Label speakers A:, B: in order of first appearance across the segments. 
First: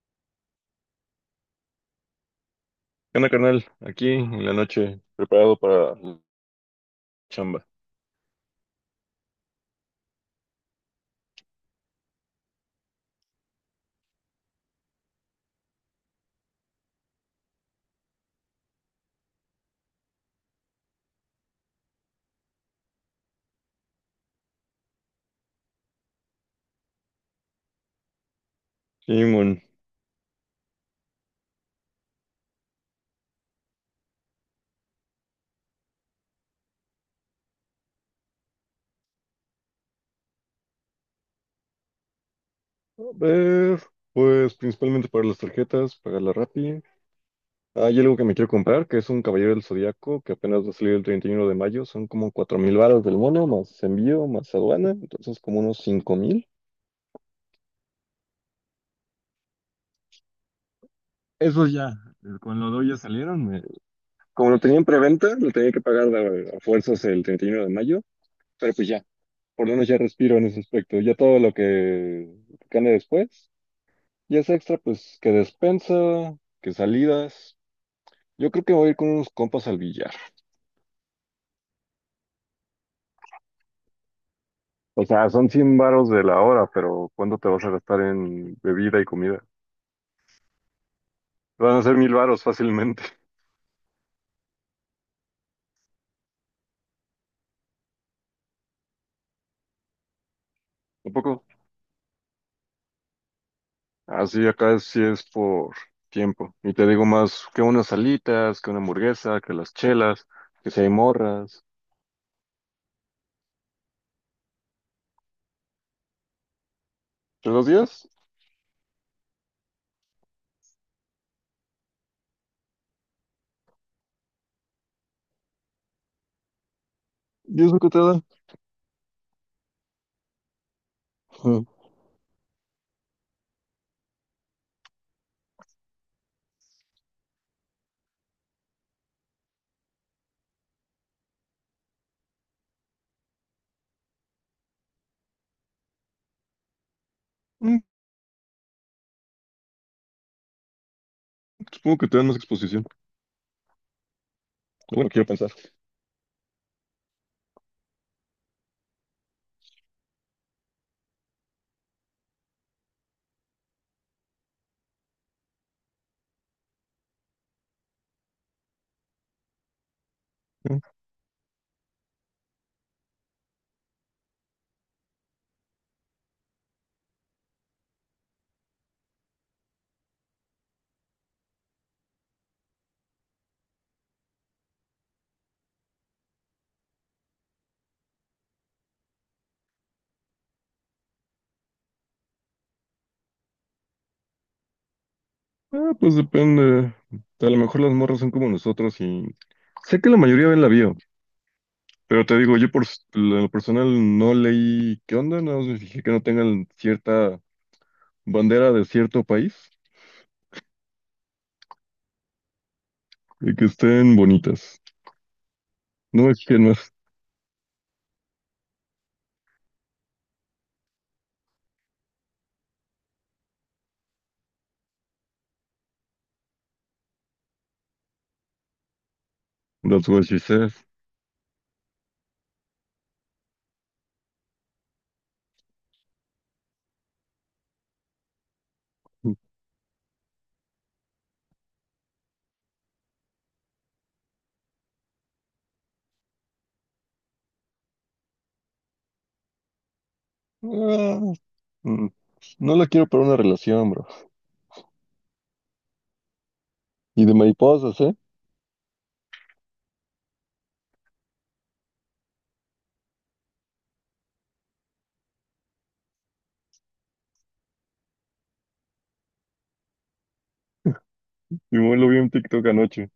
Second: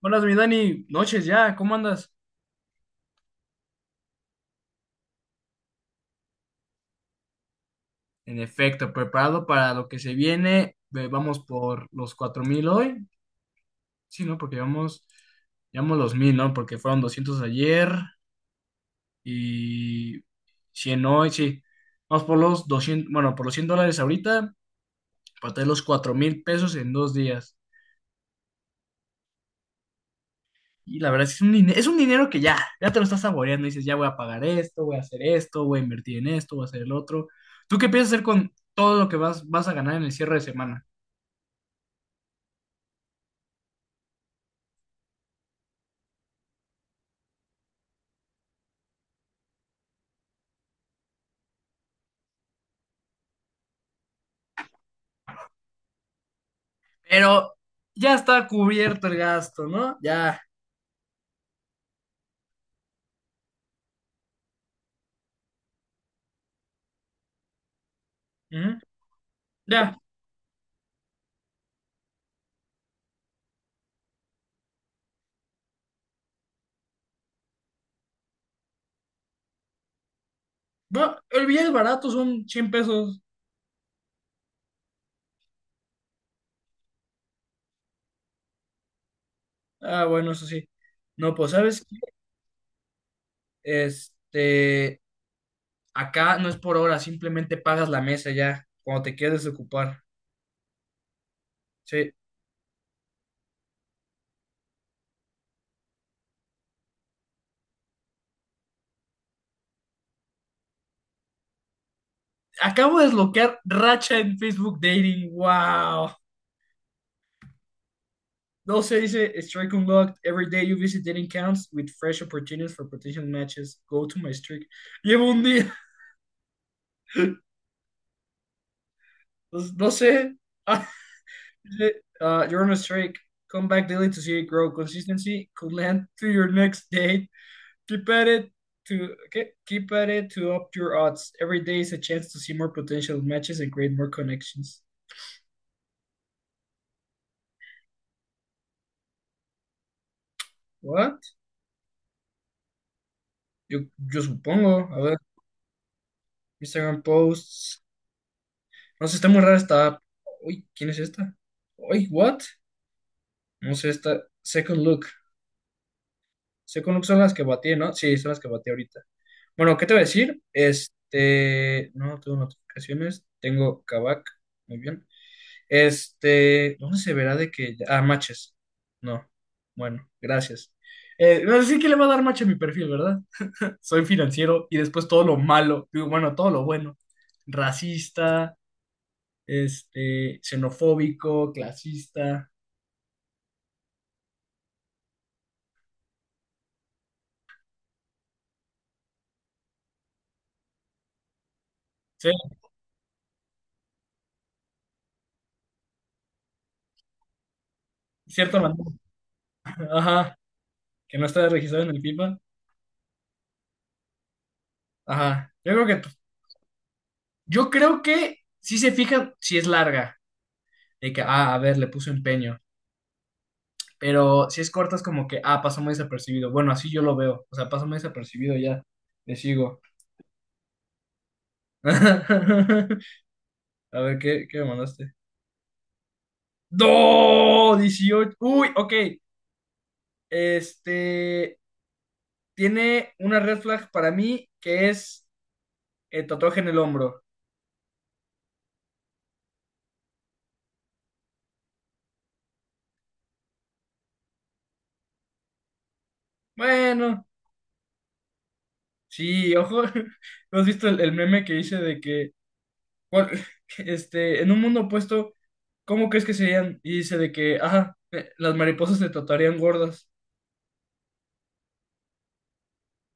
A: Buenas, mi Dani, noches ya, ¿cómo andas?
B: ¿Qué onda, carnal? Aquí en la noche, preparado para la chamba.
A: En efecto, preparado para lo que se viene. Vamos por los 4000 hoy. Sí, ¿no? Porque llevamos los 1000, ¿no? Porque fueron 200 ayer y 100 hoy, sí. Vamos por los 200, bueno, por los $100 ahorita, para tener los 4000 pesos en dos días.
B: Simón.
A: Y la verdad es que es un dinero que ya te lo estás saboreando. Dices, ya voy a pagar esto, voy a hacer esto, voy a invertir en esto, voy a hacer el otro. ¿Tú qué piensas hacer con todo lo que vas a ganar en el cierre de semana?
B: A ver, pues principalmente para las tarjetas, pagar la Rappi. Hay algo que me quiero comprar, que es un Caballero del Zodíaco, que apenas va a salir el 31 de mayo. Son como 4 mil varos del mono, más envío, más aduana, entonces como unos 5 mil.
A: Pero ya está cubierto el gasto, ¿no? Ya.
B: Eso ya, con lo doy ya salieron. Como lo tenía en preventa, lo tenía que pagar a fuerzas el 31 de mayo, pero
A: Ujú.
B: pues ya, por lo menos ya
A: Ya.
B: respiro en ese aspecto. Ya todo lo que gane después. Y es extra, pues, que despensa, que salidas. Yo creo que voy a ir con unos compas al billar.
A: Bueno, no, el billete barato son 100 pesos.
B: O sea, son 100 varos de la hora, pero ¿cuánto te vas a gastar en bebida y comida?
A: Ah, bueno, eso sí. No, pues,
B: Van
A: ¿sabes
B: a ser
A: qué?
B: mil varos fácilmente.
A: Este, Acá no es por hora, simplemente pagas la mesa ya, cuando te quieres desocupar.
B: Un poco.
A: Sí.
B: Así acá sí es por tiempo. Y te digo más que unas salitas, que una hamburguesa, que las chelas, que si hay morras.
A: Acabo de desbloquear Racha en Facebook Dating. ¡Wow!
B: ¿Pero los días?
A: No se dice Strike Unlocked. Every day you visit Dating counts with fresh opportunities for potential matches. Go to my streak. Llevo un día.
B: ¿Diez lo que te da?
A: Pues, no sé.
B: Ujú.
A: Is it, You're on a streak. Come back daily to see it grow. Consistency could land to your next date. Keep at it to okay Keep at it to up your odds. Every day is a chance to see more potential matches and create more connections.
B: Mm,
A: What?
B: Supongo que te dan más exposición.
A: Yo, yo supongo. A
B: Bueno,
A: ver,
B: quiero pensar.
A: Instagram posts. No sé, está muy rara esta app. Uy, ¿quién es esta? Uy, what? No sé, esta. Second Look. Second Look son las que batí, ¿no? Sí, son las que batí ahorita. Bueno, ¿qué te voy a decir? No tengo notificaciones, tengo Kavak, muy bien. ¿Dónde se verá de que Ah, matches. No, bueno, gracias. No sé que le va a dar match a mi perfil, ¿verdad? Soy financiero y después todo lo malo, digo, bueno, todo lo bueno. Racista, xenofóbico, clasista.
B: Ah, pues depende. A lo mejor las morras son como nosotros y sé que la mayoría ven la bio, pero
A: Sí,
B: te digo, yo lo personal no leí qué onda, nada más me fijé que no tengan cierta
A: cierto,
B: bandera de cierto país
A: ajá, que no está registrado en el FIFA.
B: y que estén bonitas.
A: Ajá, yo creo que,
B: No es que no es.
A: yo creo que si se fijan, si es larga. De que, ah, a ver, le puso empeño. Pero si es corto, es como que, ah, pasó muy desapercibido. Bueno, así yo lo veo. O sea, pasó muy desapercibido ya. Le sigo.
B: That's what she says.
A: A ver, ¿qué me mandaste? ¡No! 18. Uy, ok. Este. Tiene una red flag para mí que es el tatuaje en el hombro.
B: Ah, mm, no la quiero para una relación, bro.
A: Bueno,
B: Y de mariposas, ¿eh?
A: sí, ojo. ¿No has visto el meme que hice de que ¿cuál? En un mundo opuesto, ¿cómo crees que serían? Y dice de que, ajá, las mariposas te tratarían gordas.
B: Simón, lo vi en TikTok anoche.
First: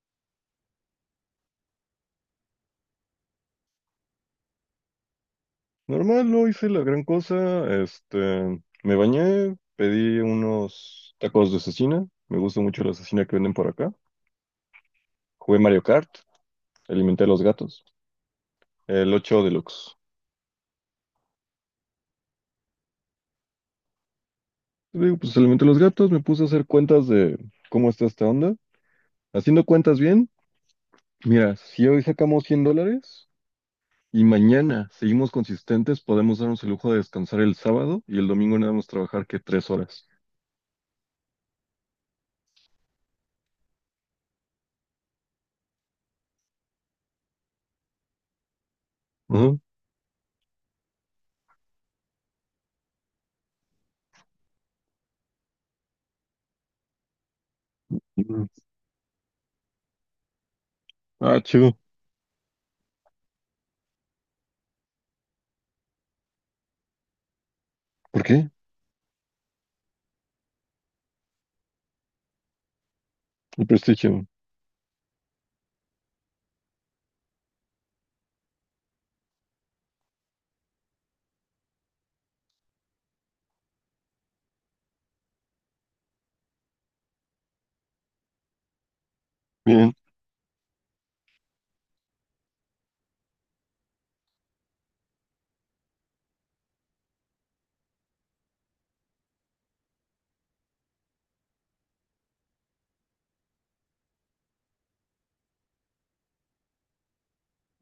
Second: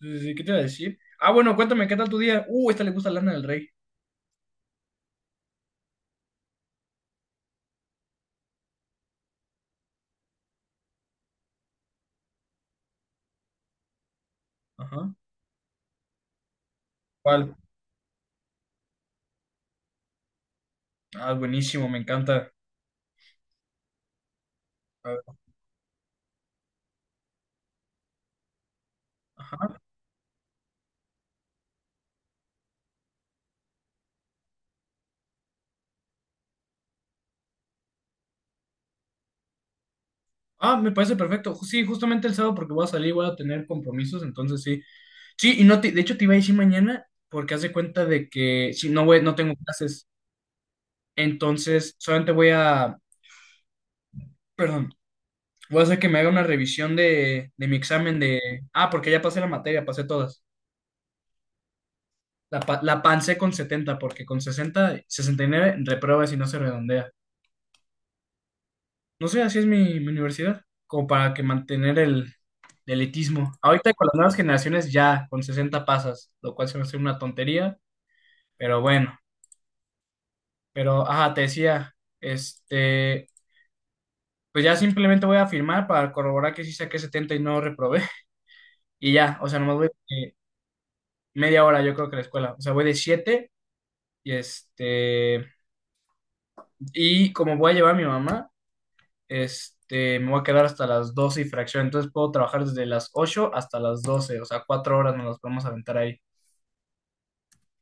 A: Entonces, ¿qué te iba a decir? Ah, bueno, cuéntame, ¿qué tal tu día? Esta le gusta Lana del Rey.
B: Normal, no hice la gran cosa. Me bañé, pedí unos tacos de cecina. Me gusta mucho la cecina que venden por acá.
A: Ajá.
B: Jugué Mario Kart, alimenté a los
A: ¿Cuál?
B: gatos. El 8 Deluxe.
A: Ah, buenísimo, me encanta. A
B: Digo,
A: ver.
B: pues alimenté a los gatos, me puse a hacer cuentas de cómo está esta onda. Haciendo
A: Ajá.
B: cuentas bien, mira, si hoy sacamos 100 dólares y mañana seguimos consistentes, podemos darnos el lujo de descansar el sábado y el domingo nada más trabajar que tres horas.
A: Ah, me parece perfecto. Sí, justamente el sábado porque voy a salir, voy a tener compromisos, entonces sí. Sí, y no te- de hecho te iba a decir mañana porque haz de cuenta de que si no voy, no tengo
B: Ajá.
A: clases, entonces solamente voy a, perdón. Voy a hacer que me haga una revisión de mi examen de... Ah, porque ya pasé la materia, pasé todas.
B: Ah, chido.
A: La pancé con 70 porque con 69 repruebas y no se redondea.
B: ¿Por qué?
A: No sé, así es mi universidad, como para que mantener el elitismo.
B: El
A: Ahorita con las
B: prestigio.
A: nuevas generaciones ya con 60 pasas, lo cual se me hace una tontería, pero bueno. Pero, ajá, te decía. Pues ya simplemente voy a firmar para corroborar que sí saqué 70 y no reprobé. Y ya, o sea, nomás media hora yo creo que a la escuela. O sea, voy de siete. Y este, y como voy a llevar a mi mamá, me voy a quedar hasta las 12 y fracción. Entonces puedo trabajar desde las 8 hasta las doce, o sea, cuatro horas nos las podemos aventar ahí.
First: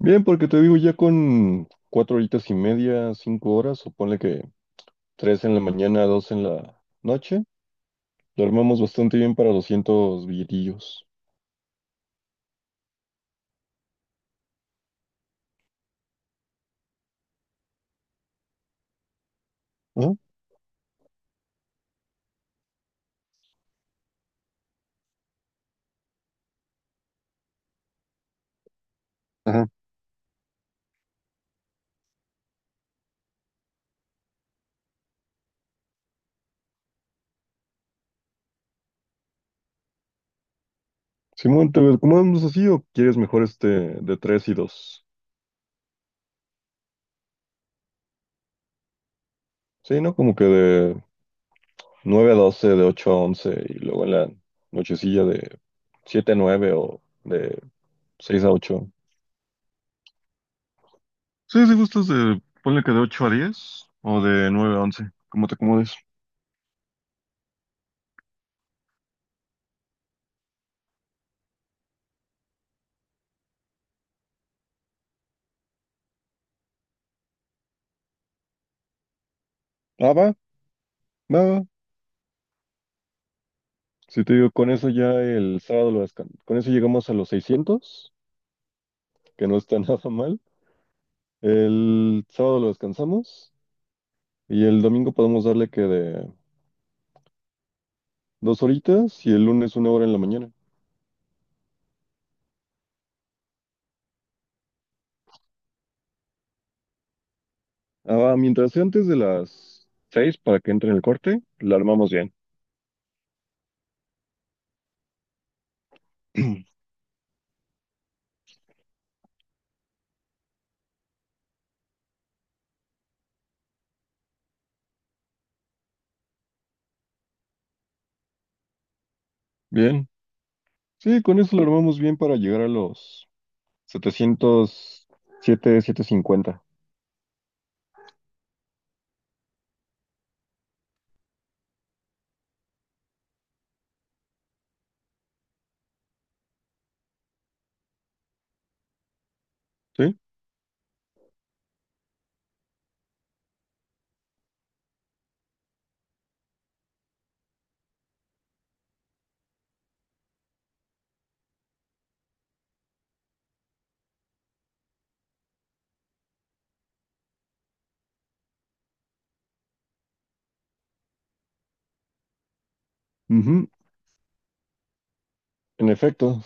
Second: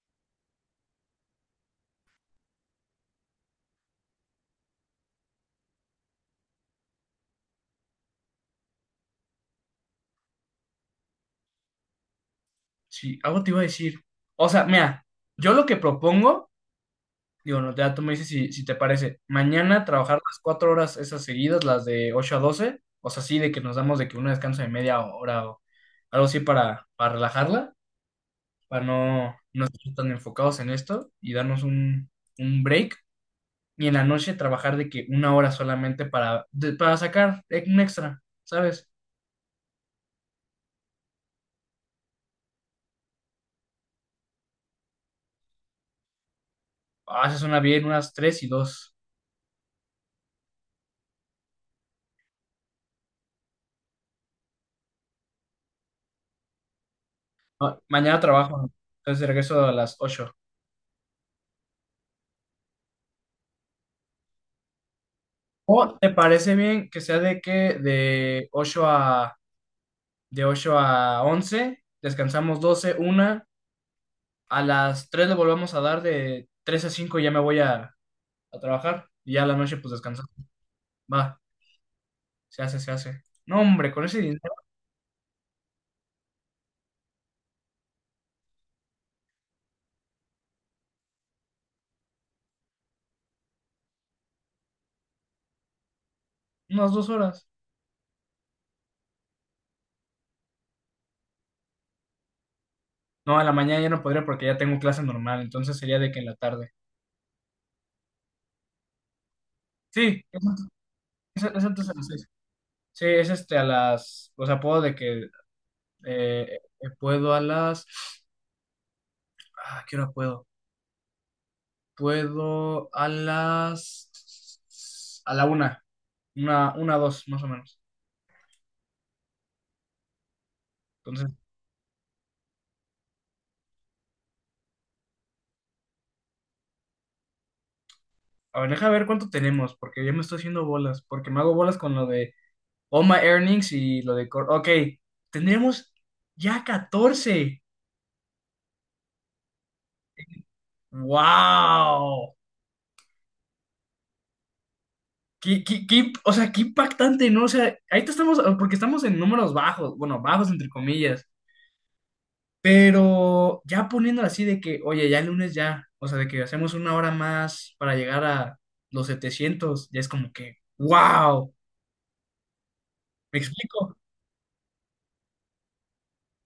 B: Bien, porque te digo, ya con cuatro horitas y media, cinco horas, o ponle que tres en la mañana, dos en la noche, lo armamos bastante bien para 200 billetillos.
A: Sí, algo te iba a decir. O sea, mira, yo lo que propongo, digo, no, ya tú me dices si te parece, mañana trabajar
B: Ajá.
A: las cuatro horas esas seguidas, las de 8 a doce, o sea, sí, de que nos damos de que un descanso de media hora o algo así para relajarla, para no
B: Ajá.
A: estar tan enfocados en esto y darnos un break y en la noche trabajar de que una hora solamente para sacar un extra, ¿sabes?
B: Simón, ¿te lo acomodamos así o quieres mejor este de tres y dos?
A: Ah, se suena bien, unas tres y dos.
B: Sí, ¿no? Como que de nueve a doce, de ocho a once, y luego en la nochecilla de siete a nueve o de
A: Ah, mañana
B: seis a
A: trabajo,
B: ocho.
A: entonces regreso a las ocho.
B: Sí, si gustas de, ponle que de ocho a diez o de nueve a once, como te acomodes.
A: ¿O te parece bien que sea de que de ocho a once descansamos 12 una, a las 3 le volvemos a dar de 3 a 5. Ya me voy a trabajar y ya a la noche pues
B: Ah, va,
A: descansamos. Va,
B: va, va.
A: se hace, se hace. No, hombre, con ese
B: Si te
A: dinero,
B: digo, con eso ya el sábado lo descansamos. Con eso llegamos a los 600, que no está nada mal. El sábado lo descansamos y el domingo podemos darle que de
A: unas dos horas.
B: dos horitas y el lunes una hora en la mañana.
A: No, a la mañana ya no podría porque ya tengo clase normal, entonces sería de que en la tarde.
B: Ah, mientras sea antes de las
A: Sí,
B: seis
A: es,
B: para
A: antes
B: que entre en el corte,
A: es- es
B: la
A: antes de las
B: armamos
A: seis.
B: bien.
A: Sí, es este a las, o sea, puedo de que puedo a las, ah, ¿qué hora puedo? Puedo a la una, una, dos, más o menos.
B: Bien. Sí,
A: Entonces,
B: con eso lo armamos bien para llegar a los 707, 750.
A: a ver, deja ver cuánto tenemos, porque ya me estoy haciendo bolas, porque me hago bolas con lo de All My Earnings y lo de, ok, tendremos ya 14.
B: ¿Sí?
A: ¡Wow! O sea, qué impactante, ¿no? O sea, ahorita estamos, porque estamos en números bajos, bueno, bajos entre comillas, pero ya poniéndolo así de que, oye, ya el lunes ya, o sea, de que hacemos una hora más para llegar a los 700, ya es como que, wow, ¿me
B: Ujú.
A: explico?
B: En efecto.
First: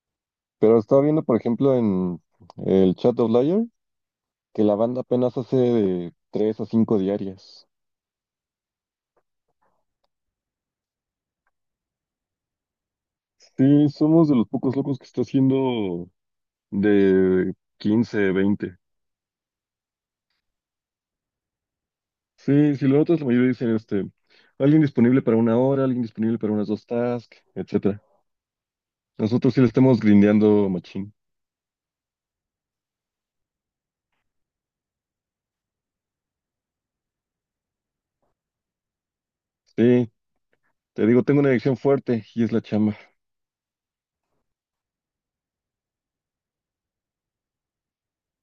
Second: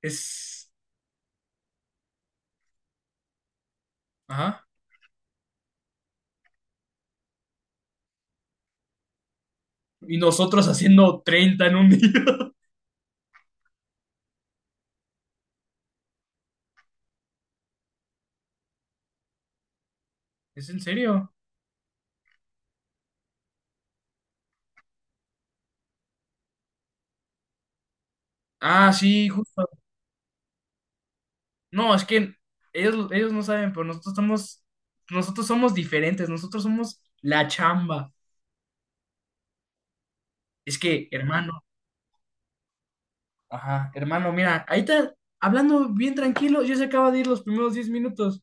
A: Es,
B: Pero estaba viendo, por ejemplo, en el chat de Outlier
A: ajá,
B: que la banda apenas hace de tres a cinco diarias.
A: y nosotros haciendo 30 en un día.
B: Sí, somos de los pocos locos que está haciendo de 15, 20.
A: ¿Es en serio?
B: Sí, si lo notas, la mayoría dicen alguien disponible para una hora, alguien disponible para unas dos tasks, etcétera.
A: Ah, sí,
B: Nosotros sí
A: justo.
B: le estamos grindeando machín.
A: No, es que ellos no saben, pero nosotros somos diferentes, nosotros somos la chamba.
B: Sí,
A: Es
B: te
A: que,
B: digo, tengo una
A: hermano.
B: adicción fuerte y es la chamba.
A: Ajá, hermano, mira, ahí está hablando bien tranquilo, ya se acaba de ir los primeros 10 minutos.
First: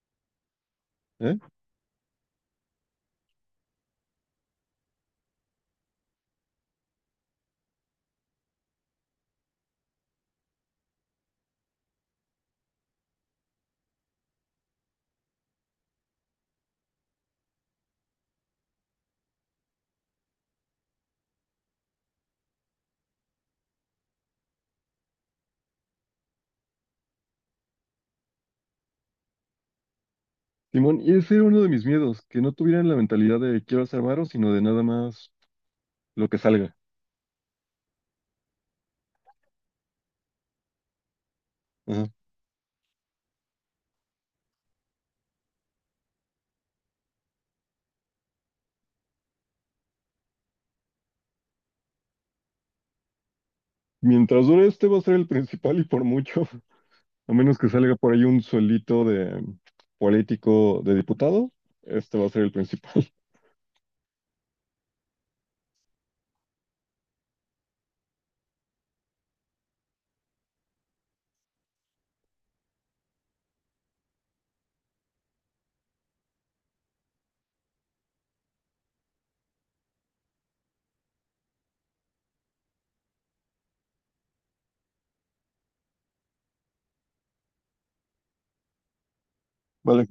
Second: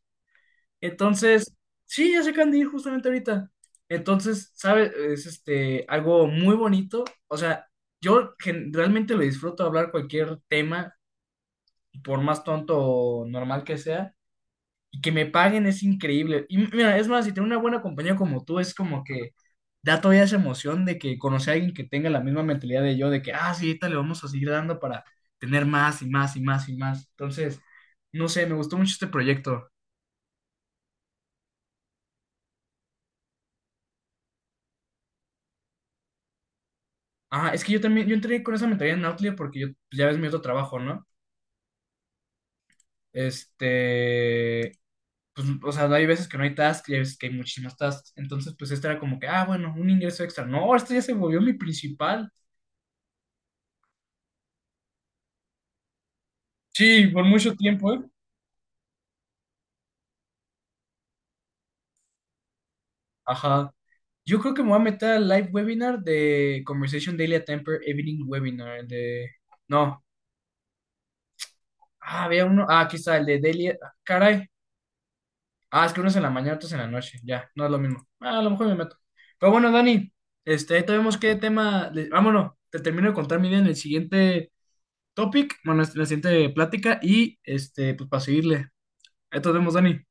B: ¿Eh?
A: Entonces, sí, ya se acaban de ir justamente ahorita. Entonces, ¿sabes? Es algo muy bonito. O sea, yo realmente lo disfruto hablar cualquier tema, por más tonto o normal que sea, y que me paguen es increíble. Y mira, es más, si tengo una buena compañía como tú, es como que da todavía esa emoción de que conocer a alguien que tenga la misma mentalidad de yo, de que, ah, sí, ahorita le vamos a seguir dando para tener más y más y más y más. Entonces, no sé, me gustó mucho este proyecto.
B: Simón, y ese era uno de mis miedos, que no tuvieran la mentalidad de quiero hacer varo, sino de nada más lo que salga.
A: Ah, es que yo también, yo entré con esa mentalidad en Outlier porque yo, pues, ya ves mi otro trabajo, ¿no?
B: Ajá.
A: Este, pues, o sea, hay veces que no hay tasks y hay veces que hay muchísimas tasks. Entonces, pues, este era como que, ah, bueno, un ingreso extra. No, este ya se volvió mi principal.
B: Mientras dure este va a ser el principal y por mucho.
A: Sí, por
B: A
A: mucho
B: menos que
A: tiempo,
B: salga
A: ¿eh?
B: por ahí un suelito de político, de diputado, este va a ser el principal.
A: Ajá. Yo creo que me voy a meter al live webinar de Conversation Daily at Temper Evening Webinar. El de... No. Ah, había uno. Ah, aquí está, el de Daily. Caray. Ah, es que uno es en la mañana, otro es en la noche. Ya, no es lo mismo. Ah, a lo mejor me meto. Pero bueno, Dani, ahorita vemos qué tema. Vámonos. Te termino de contar mi idea en el siguiente topic, bueno, en la siguiente plática y pues para seguirle. Ahí nos vemos, Dani.
B: Vale.